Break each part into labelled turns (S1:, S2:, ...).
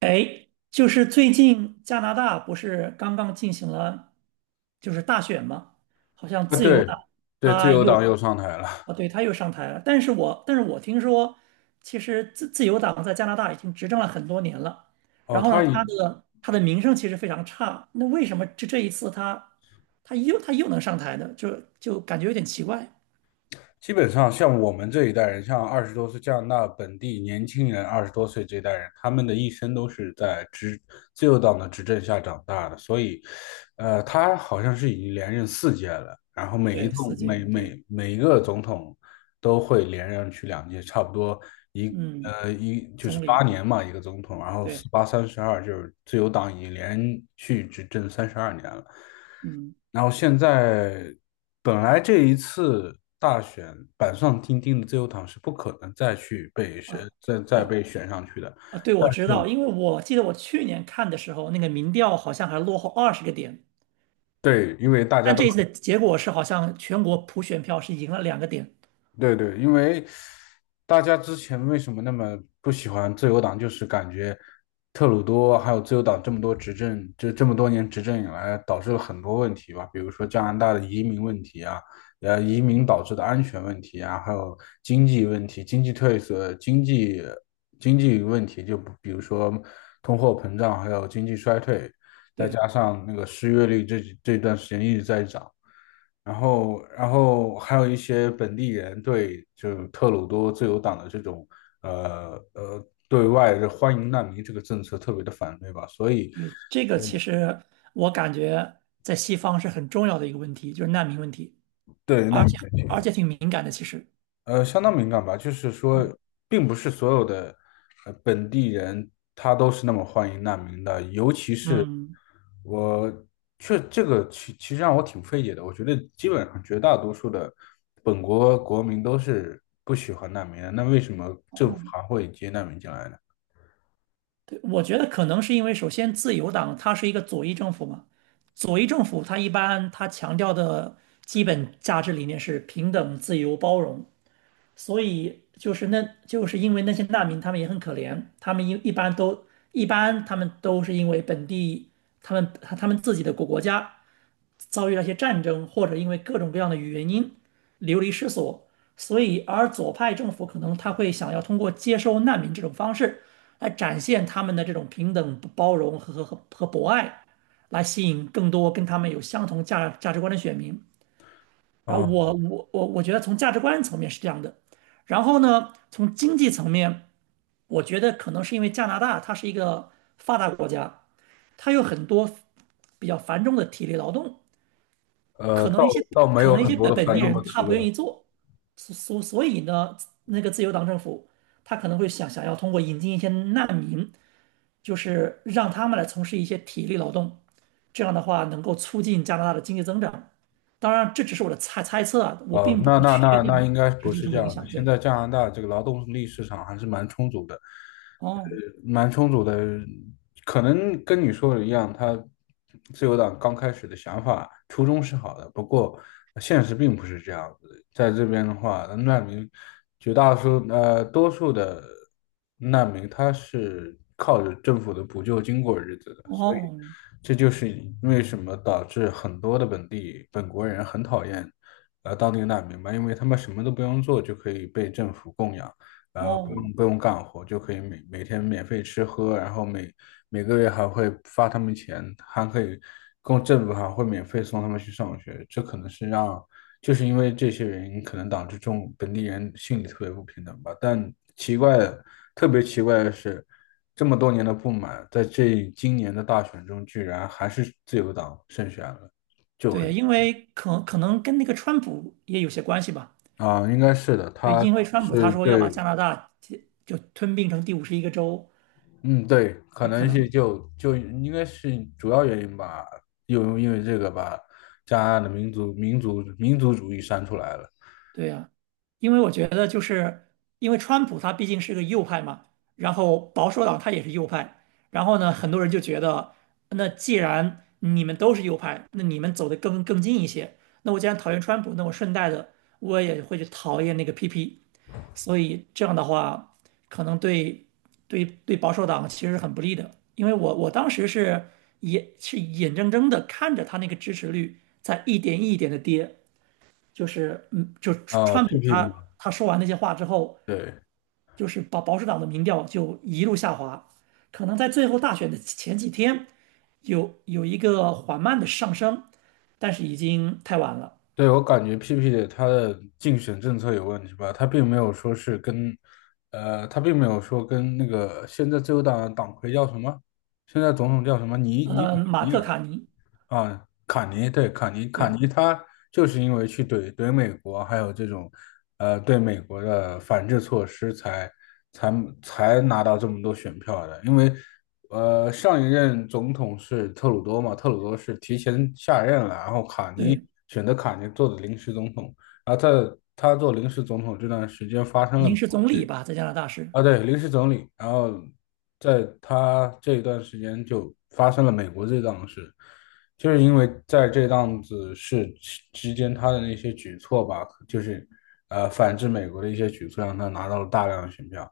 S1: 哎，就是最近加拿大不是刚刚进行了就是大选吗？好像
S2: 啊，
S1: 自由
S2: 对
S1: 党
S2: 对，自
S1: 他
S2: 由党
S1: 又
S2: 又上台了。
S1: 啊，对，他又上台了。但是我听说，其实自由党在加拿大已经执政了很多年了。
S2: 哦，
S1: 然后呢，他的名声其实非常差。那为什么这一次他他又能上台呢？就感觉有点奇怪。
S2: 基本上像我们这一代人，像二十多岁加拿大本地年轻人，二十多岁这一代人，他们的一生都是在自由党的执政下长大的。所以，他好像是已经连任4届了，然后每一
S1: 对，
S2: 共
S1: 四届，
S2: 每
S1: 对，
S2: 每每一个总统都会连任去2届，差不多
S1: 嗯，
S2: 一就是
S1: 总理，
S2: 八
S1: 对
S2: 年嘛，一个总统，然后
S1: 对，
S2: 四八三十二，就是自由党已经连续执政32年了。
S1: 嗯。
S2: 然后现在本来这一次大选板上钉钉的自由党是不可能再去被选，
S1: 啊。
S2: 再再
S1: 啊
S2: 被选上去的，
S1: 啊，对，
S2: 但
S1: 我知
S2: 是
S1: 道，因为我记得我去年看的时候，那个民调好像还落后20个点，
S2: 对，因为大家
S1: 但
S2: 都。
S1: 这一次的结果是好像全国普选票是赢了2个点。
S2: 对对，因为大家之前为什么那么不喜欢自由党，就是感觉特鲁多还有自由党这么多执政，就这么多年执政以来，导致了很多问题吧，比如说加拿大的移民问题啊，移民导致的安全问题啊，还有经济问题、经济退色、经济问题，就不比如说通货膨胀，还有经济衰退，再
S1: 对，
S2: 加上那个失业率这段时间一直在涨。然后还有一些本地人对就特鲁多自由党的这种对外的欢迎难民这个政策特别的反对吧，所以
S1: 嗯，这个其实我感觉在西方是很重要的一个问题，就是难民问题，
S2: 对难
S1: 而且
S2: 民。
S1: 而且挺敏感的。其实，
S2: 相当敏感吧，就是说，
S1: 嗯
S2: 并不是所有的本地人他都是那么欢迎难民的，尤其是
S1: 嗯，
S2: 我确这个其其实让我挺费解的。我觉得基本上绝大多数的本国国民都是不喜欢难民的，那为什么政府
S1: 哦，
S2: 还会接难民进来呢？
S1: 对，我觉得可能是因为首先自由党它是一个左翼政府嘛，左翼政府它一般它强调的基本价值理念是平等、自由、包容。所以就是那就是因为那些难民，他们也很可怜，他们一一般都一般他们都是因为他们自己的国家遭遇了一些战争，或者因为各种各样的原因流离失所。所以，而左派政府可能他会想要通过接收难民这种方式，来展现他们的这种平等、包容和博爱，来吸引更多跟他们有相同价值观的选民。然后
S2: 哦，
S1: 我觉得从价值观层面是这样的，然后呢，从经济层面，我觉得可能是因为加拿大它是一个发达国家，它有很多比较繁重的体力劳动，
S2: 呃，
S1: 可
S2: 倒
S1: 能一些
S2: 倒没
S1: 可
S2: 有
S1: 能一
S2: 很
S1: 些
S2: 多
S1: 本
S2: 的
S1: 本
S2: 繁
S1: 地
S2: 重的
S1: 人他
S2: 提
S1: 不愿
S2: 问。
S1: 意做，所以呢，那个自由党政府他可能会想要通过引进一些难民就是让他们来从事一些体力劳动，这样的话能够促进加拿大的经济增长。当然，这只是我的猜测啊，我
S2: 哦，
S1: 并不
S2: 那那
S1: 确
S2: 那
S1: 定
S2: 那应该不
S1: 实际有
S2: 是
S1: 什
S2: 这
S1: 么影
S2: 样的。
S1: 响。
S2: 现
S1: 对，
S2: 在加拿大这个劳动力市场还是蛮充足的，
S1: 哦，
S2: 蛮充足的。可能跟你说的一样，自由党刚开始的想法初衷是好的，不过现实并不是这样子的。在这边的话，难民绝大多数呃多数的难民他是靠着政府的补救金过日子的，所以
S1: 哦，
S2: 这就是为什么导致很多的本国人很讨厌。当地难民吧，因为他们什么都不用做就可以被政府供养，不
S1: 哦，
S2: 用不用干活就可以每天免费吃喝，然后每个月还会发他们钱，还可以政府还会免费送他们去上学，这可能是就是因为这些原因，可能导致本地人心里特别不平等吧。但奇怪的，特别奇怪的是，这么多年的不满，在今年的大选中，居然还是自由党胜选了，就很。
S1: 对，因为可能跟那个川普也有些关系吧。
S2: 啊，应该是的，
S1: 对，
S2: 他
S1: 因为川普他
S2: 是
S1: 说要把加
S2: 对，
S1: 拿大就吞并成第51个州，
S2: 嗯，对，可
S1: 也可
S2: 能是
S1: 能。
S2: 就应该是主要原因吧，又因为这个把加拿大的民族主义删出来了
S1: 对呀，因为我觉得因为川普他毕竟是个右派嘛，然后保守党他也是右派，然后呢，很多人就觉得，那既然你们都是右派，那你们走得更近一些，那我既然讨厌川普，那我顺带的我也会去讨厌那个 PP，所以这样的话，可能对保守党其实是很不利的，因为我当时是眼睁睁的看着他那个支持率在一点一点的跌。就是就
S2: 啊
S1: 川普
S2: ，PP
S1: 他
S2: 嘛，
S1: 他说完那些话之后，
S2: 对
S1: 就是保守党的民调就一路下滑，可能在最后大选的前几天有一个缓慢的上升，但是已经太晚了。
S2: 对，我感觉 PP 的他的竞选政策有问题吧，他并没有说跟那个现在自由党党魁叫什么，现在总统叫什么
S1: 呃，马克卡尼，
S2: 啊，卡尼对卡尼，卡
S1: 对
S2: 尼他就是因为去怼美国，还有这种，对美国的反制措施才，才才拿到这么多选票的。因为，上一任总统是特鲁多嘛，特鲁多是提前下任了，然后
S1: 对，
S2: 选择卡尼做的临时总统，然后在他做临时总统这段时间发生了美
S1: 临时
S2: 国。
S1: 总理吧，在加拿大是，
S2: 啊，对，临时总理。然后在他这一段时间就发生了美国这档事，就是因为在这档子事之间，他的那些举措吧，就是反制美国的一些举措，让他拿到了大量的选票。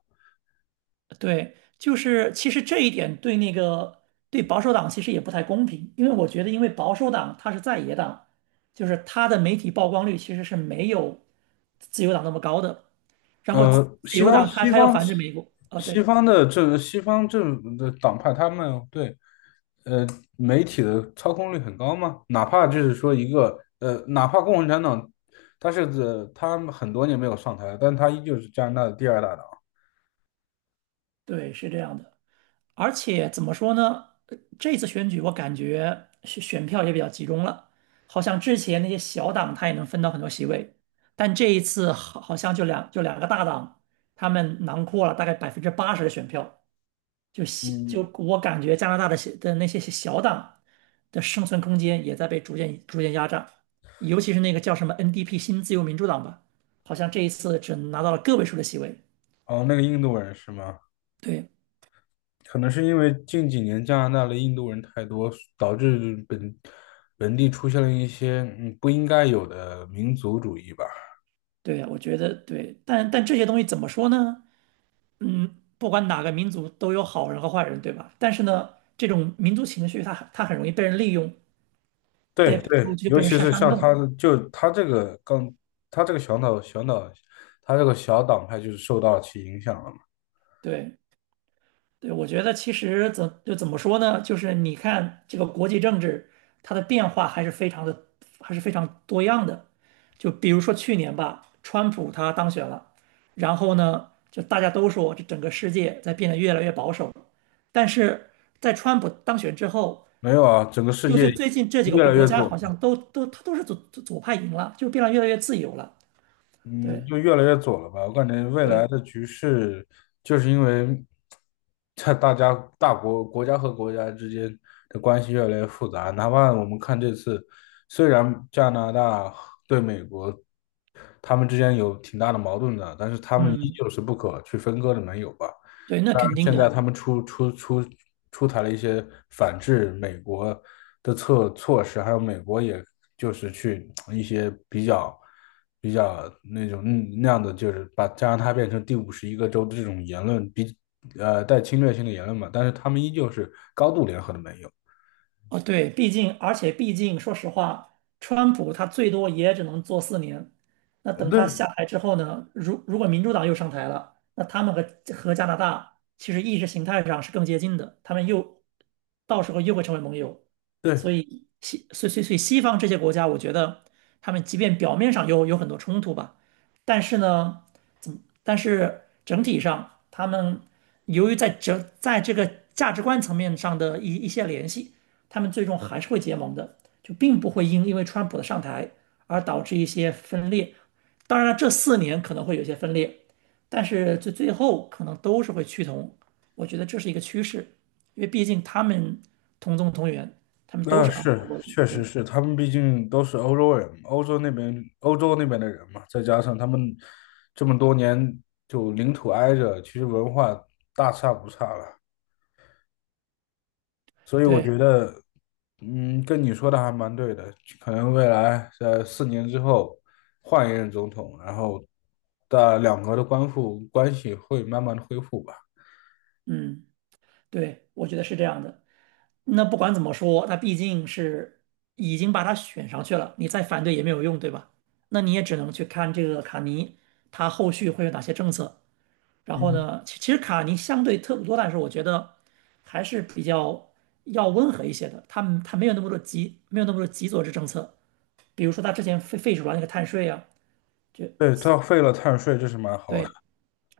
S1: 对，就是其实这一点对那个对保守党其实也不太公平，因为我觉得因为保守党它是在野党，就是它的媒体曝光率其实是没有自由党那么高的。然后自
S2: 呃，
S1: 自
S2: 西
S1: 由
S2: 方
S1: 党他
S2: 西
S1: 他要
S2: 方
S1: 反制美国，啊，
S2: 西
S1: 对
S2: 方的政西方政府的党派，他们对呃，媒体的操控率很高吗？哪怕就是说一个呃，哪怕共产党，他很多年没有上台了，但他依旧是加拿大的第二大党。
S1: 对，是这样的。而且怎么说呢？呃这次选举我感觉选票也比较集中了，好像之前那些小党他也能分到很多席位，但这一次好像就两个大党，他们囊括了大概80%的选票，就小就
S2: 嗯，
S1: 我感觉加拿大的小的那些小党的生存空间也在被逐渐压榨，尤其是那个叫什么 NDP 新自由民主党吧，好像这一次只拿到了个位数的席位。
S2: 哦，那个印度人是吗？
S1: 对
S2: 可能是因为近几年加拿大的印度人太多，导致本地出现了一些不应该有的民族主义吧。
S1: 对啊，我觉得对，但这些东西怎么说呢？嗯，不管哪个民族都有好人和坏人，对吧？但是呢，这种民族情绪它很容易被人利用，
S2: 对对，
S1: 就
S2: 尤
S1: 被人
S2: 其
S1: 煽
S2: 是
S1: 煽
S2: 像他
S1: 动。
S2: 的，就他这个刚，他这个小岛，他这个小党派就是受到其影响了。
S1: 对对，我觉得其实怎么说呢？就是你看这个国际政治，它的变化还是非常的还是非常多样的。就比如说去年吧，川普他当选了，然后呢，就大家都说这整个世界在变得越来越保守。但是在川普当选之后，
S2: 没有啊，整个世
S1: 又
S2: 界
S1: 就最近这几个
S2: 越
S1: 国
S2: 来
S1: 国
S2: 越
S1: 家
S2: 左
S1: 好
S2: 了，
S1: 像都他都是左派赢了，就变得越来越自由了。
S2: 嗯，
S1: 对
S2: 就越来越左了吧？我感觉未
S1: 对，
S2: 来的局势就是因为在大家大国国家和国家之间的关系越来越复杂。哪怕我们看这次，虽然加拿大对美国他们之间有挺大的矛盾的，但是他们依
S1: 嗯，
S2: 旧是不可去分割的盟友吧？
S1: 对，那肯定
S2: 现在他
S1: 的。
S2: 们出台了一些反制美国的措施，还有美国也就是去一些比较那种那样的，就是把加拿大变成第51个州的这种言论比呃带侵略性的言论嘛，但是他们依旧是高度联合的盟友。
S1: 哦，对，毕竟，而且毕竟，说实话，川普他最多也只能做四年。那等他
S2: 对
S1: 下台之后呢，如果民主党又上台了，那他们和加拿大其实意识形态上是更接近的，他们又到时候又会成为盟友。所
S2: 对，
S1: 以西，所以所以所以西方这些国家，我觉得他们即便表面上有很多冲突吧，但是呢，怎么？但是整体上，他们由于在这个价值观层面上的一些联系。他们最终还是会结盟的，就并不会因为川普的上台而导致一些分裂。当然了，这四年可能会有些分裂，但是最后可能都是会趋同。我觉得这是一个趋势，因为毕竟他们同宗同源，他们都
S2: 那
S1: 是昂萨
S2: 是，
S1: 过去
S2: 确实
S1: 对
S2: 是，他们毕竟都是欧洲人，欧洲那边的人嘛，再加上他们这么多年就领土挨着，其实文化大差不差了，所以我
S1: 对，
S2: 觉得，嗯，跟你说的还蛮对的，可能未来在4年之后换一任总统，然后的两国的关系会慢慢的恢复吧。
S1: 嗯，对，我觉得是这样的。那不管怎么说，那毕竟是已经把他选上去了，你再反对也没有用，对吧？那你也只能去看这个卡尼他后续会有哪些政策。然后
S2: 嗯，
S1: 呢，其实卡尼相对特鲁多但是我觉得还是比较要温和一些的。他没有那么多极左之政策。比如说他之前废除了那个碳税啊，就
S2: 对，
S1: 是
S2: 他废了碳税，这是蛮好的。
S1: 对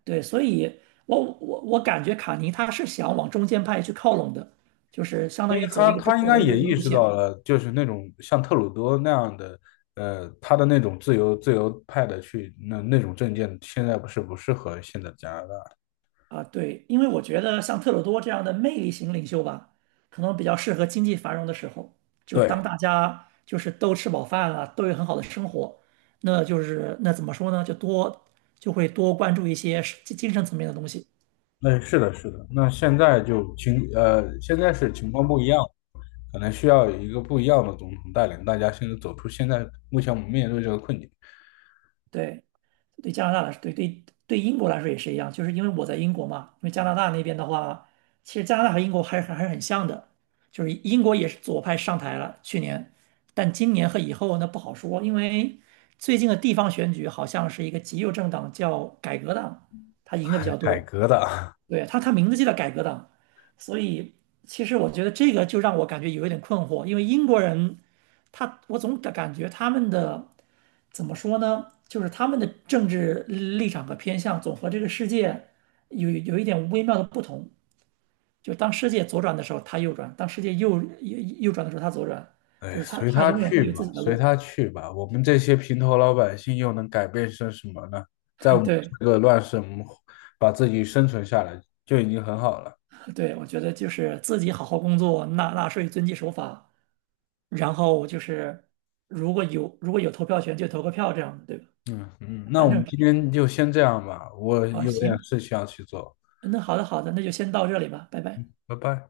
S1: 对，所以我感觉卡尼他是想往中间派去靠拢的，就是相
S2: 因
S1: 当
S2: 为
S1: 于走
S2: 他
S1: 一个中
S2: 他应
S1: 国
S2: 该
S1: 的路
S2: 也意
S1: 路
S2: 识到
S1: 线。
S2: 了，就是那种像特鲁多那样的，他的那种自由派的那种政见，现在不是不适合现在加拿大。
S1: 啊，对，因为我觉得像特鲁多这样的魅力型领袖吧，可能比较适合经济繁荣的时候，就是当
S2: 对，
S1: 大家就是都吃饱饭了，都有很好的生活，那就是那怎么说呢，就多就会多关注一些是精神层面的东西。
S2: 那是的，是的。那现在是情况不一样，可能需要一个不一样的总统带领大家，现在走出目前我们面对这个困境，
S1: 对。对加拿大来说，对对对英国来说也是一样，就是因为我在英国嘛，因为加拿大那边的话，其实加拿大和英国还是很像的，就是英国也是左派上台了去年，但今年和以后呢不好说，因为最近的地方选举好像是一个极右政党叫改革党，他赢的比较
S2: 改
S1: 多，
S2: 革的。
S1: 对，他名字就叫改革党，所以其实我觉得这个就让我感觉有一点困惑，因为英国人他我总感觉他们的怎么说呢，就是他们的政治立场和偏向总和这个世界有一点微妙的不同，就当世界左转的时候他右转，当世界右转的时候他左转，就
S2: 哎，
S1: 是他
S2: 随
S1: 他
S2: 他
S1: 永远他
S2: 去
S1: 有自
S2: 吧，
S1: 己的
S2: 随
S1: 路。
S2: 他去吧。我们这些平头老百姓又能改变些什么呢？在我 们
S1: 对
S2: 这个乱世，我们把自己生存下来就已经很好了。
S1: 对，我觉得就是自己好好工作，纳税，遵纪守法。然后就是如果有投票权就投个票这样的，对吧？
S2: 嗯嗯，那我
S1: 反正
S2: 们今天就先这样吧，我
S1: 哦
S2: 有点
S1: 行，
S2: 事情要去做，
S1: 那好的好的，那就先到这里吧，拜拜。
S2: 拜拜。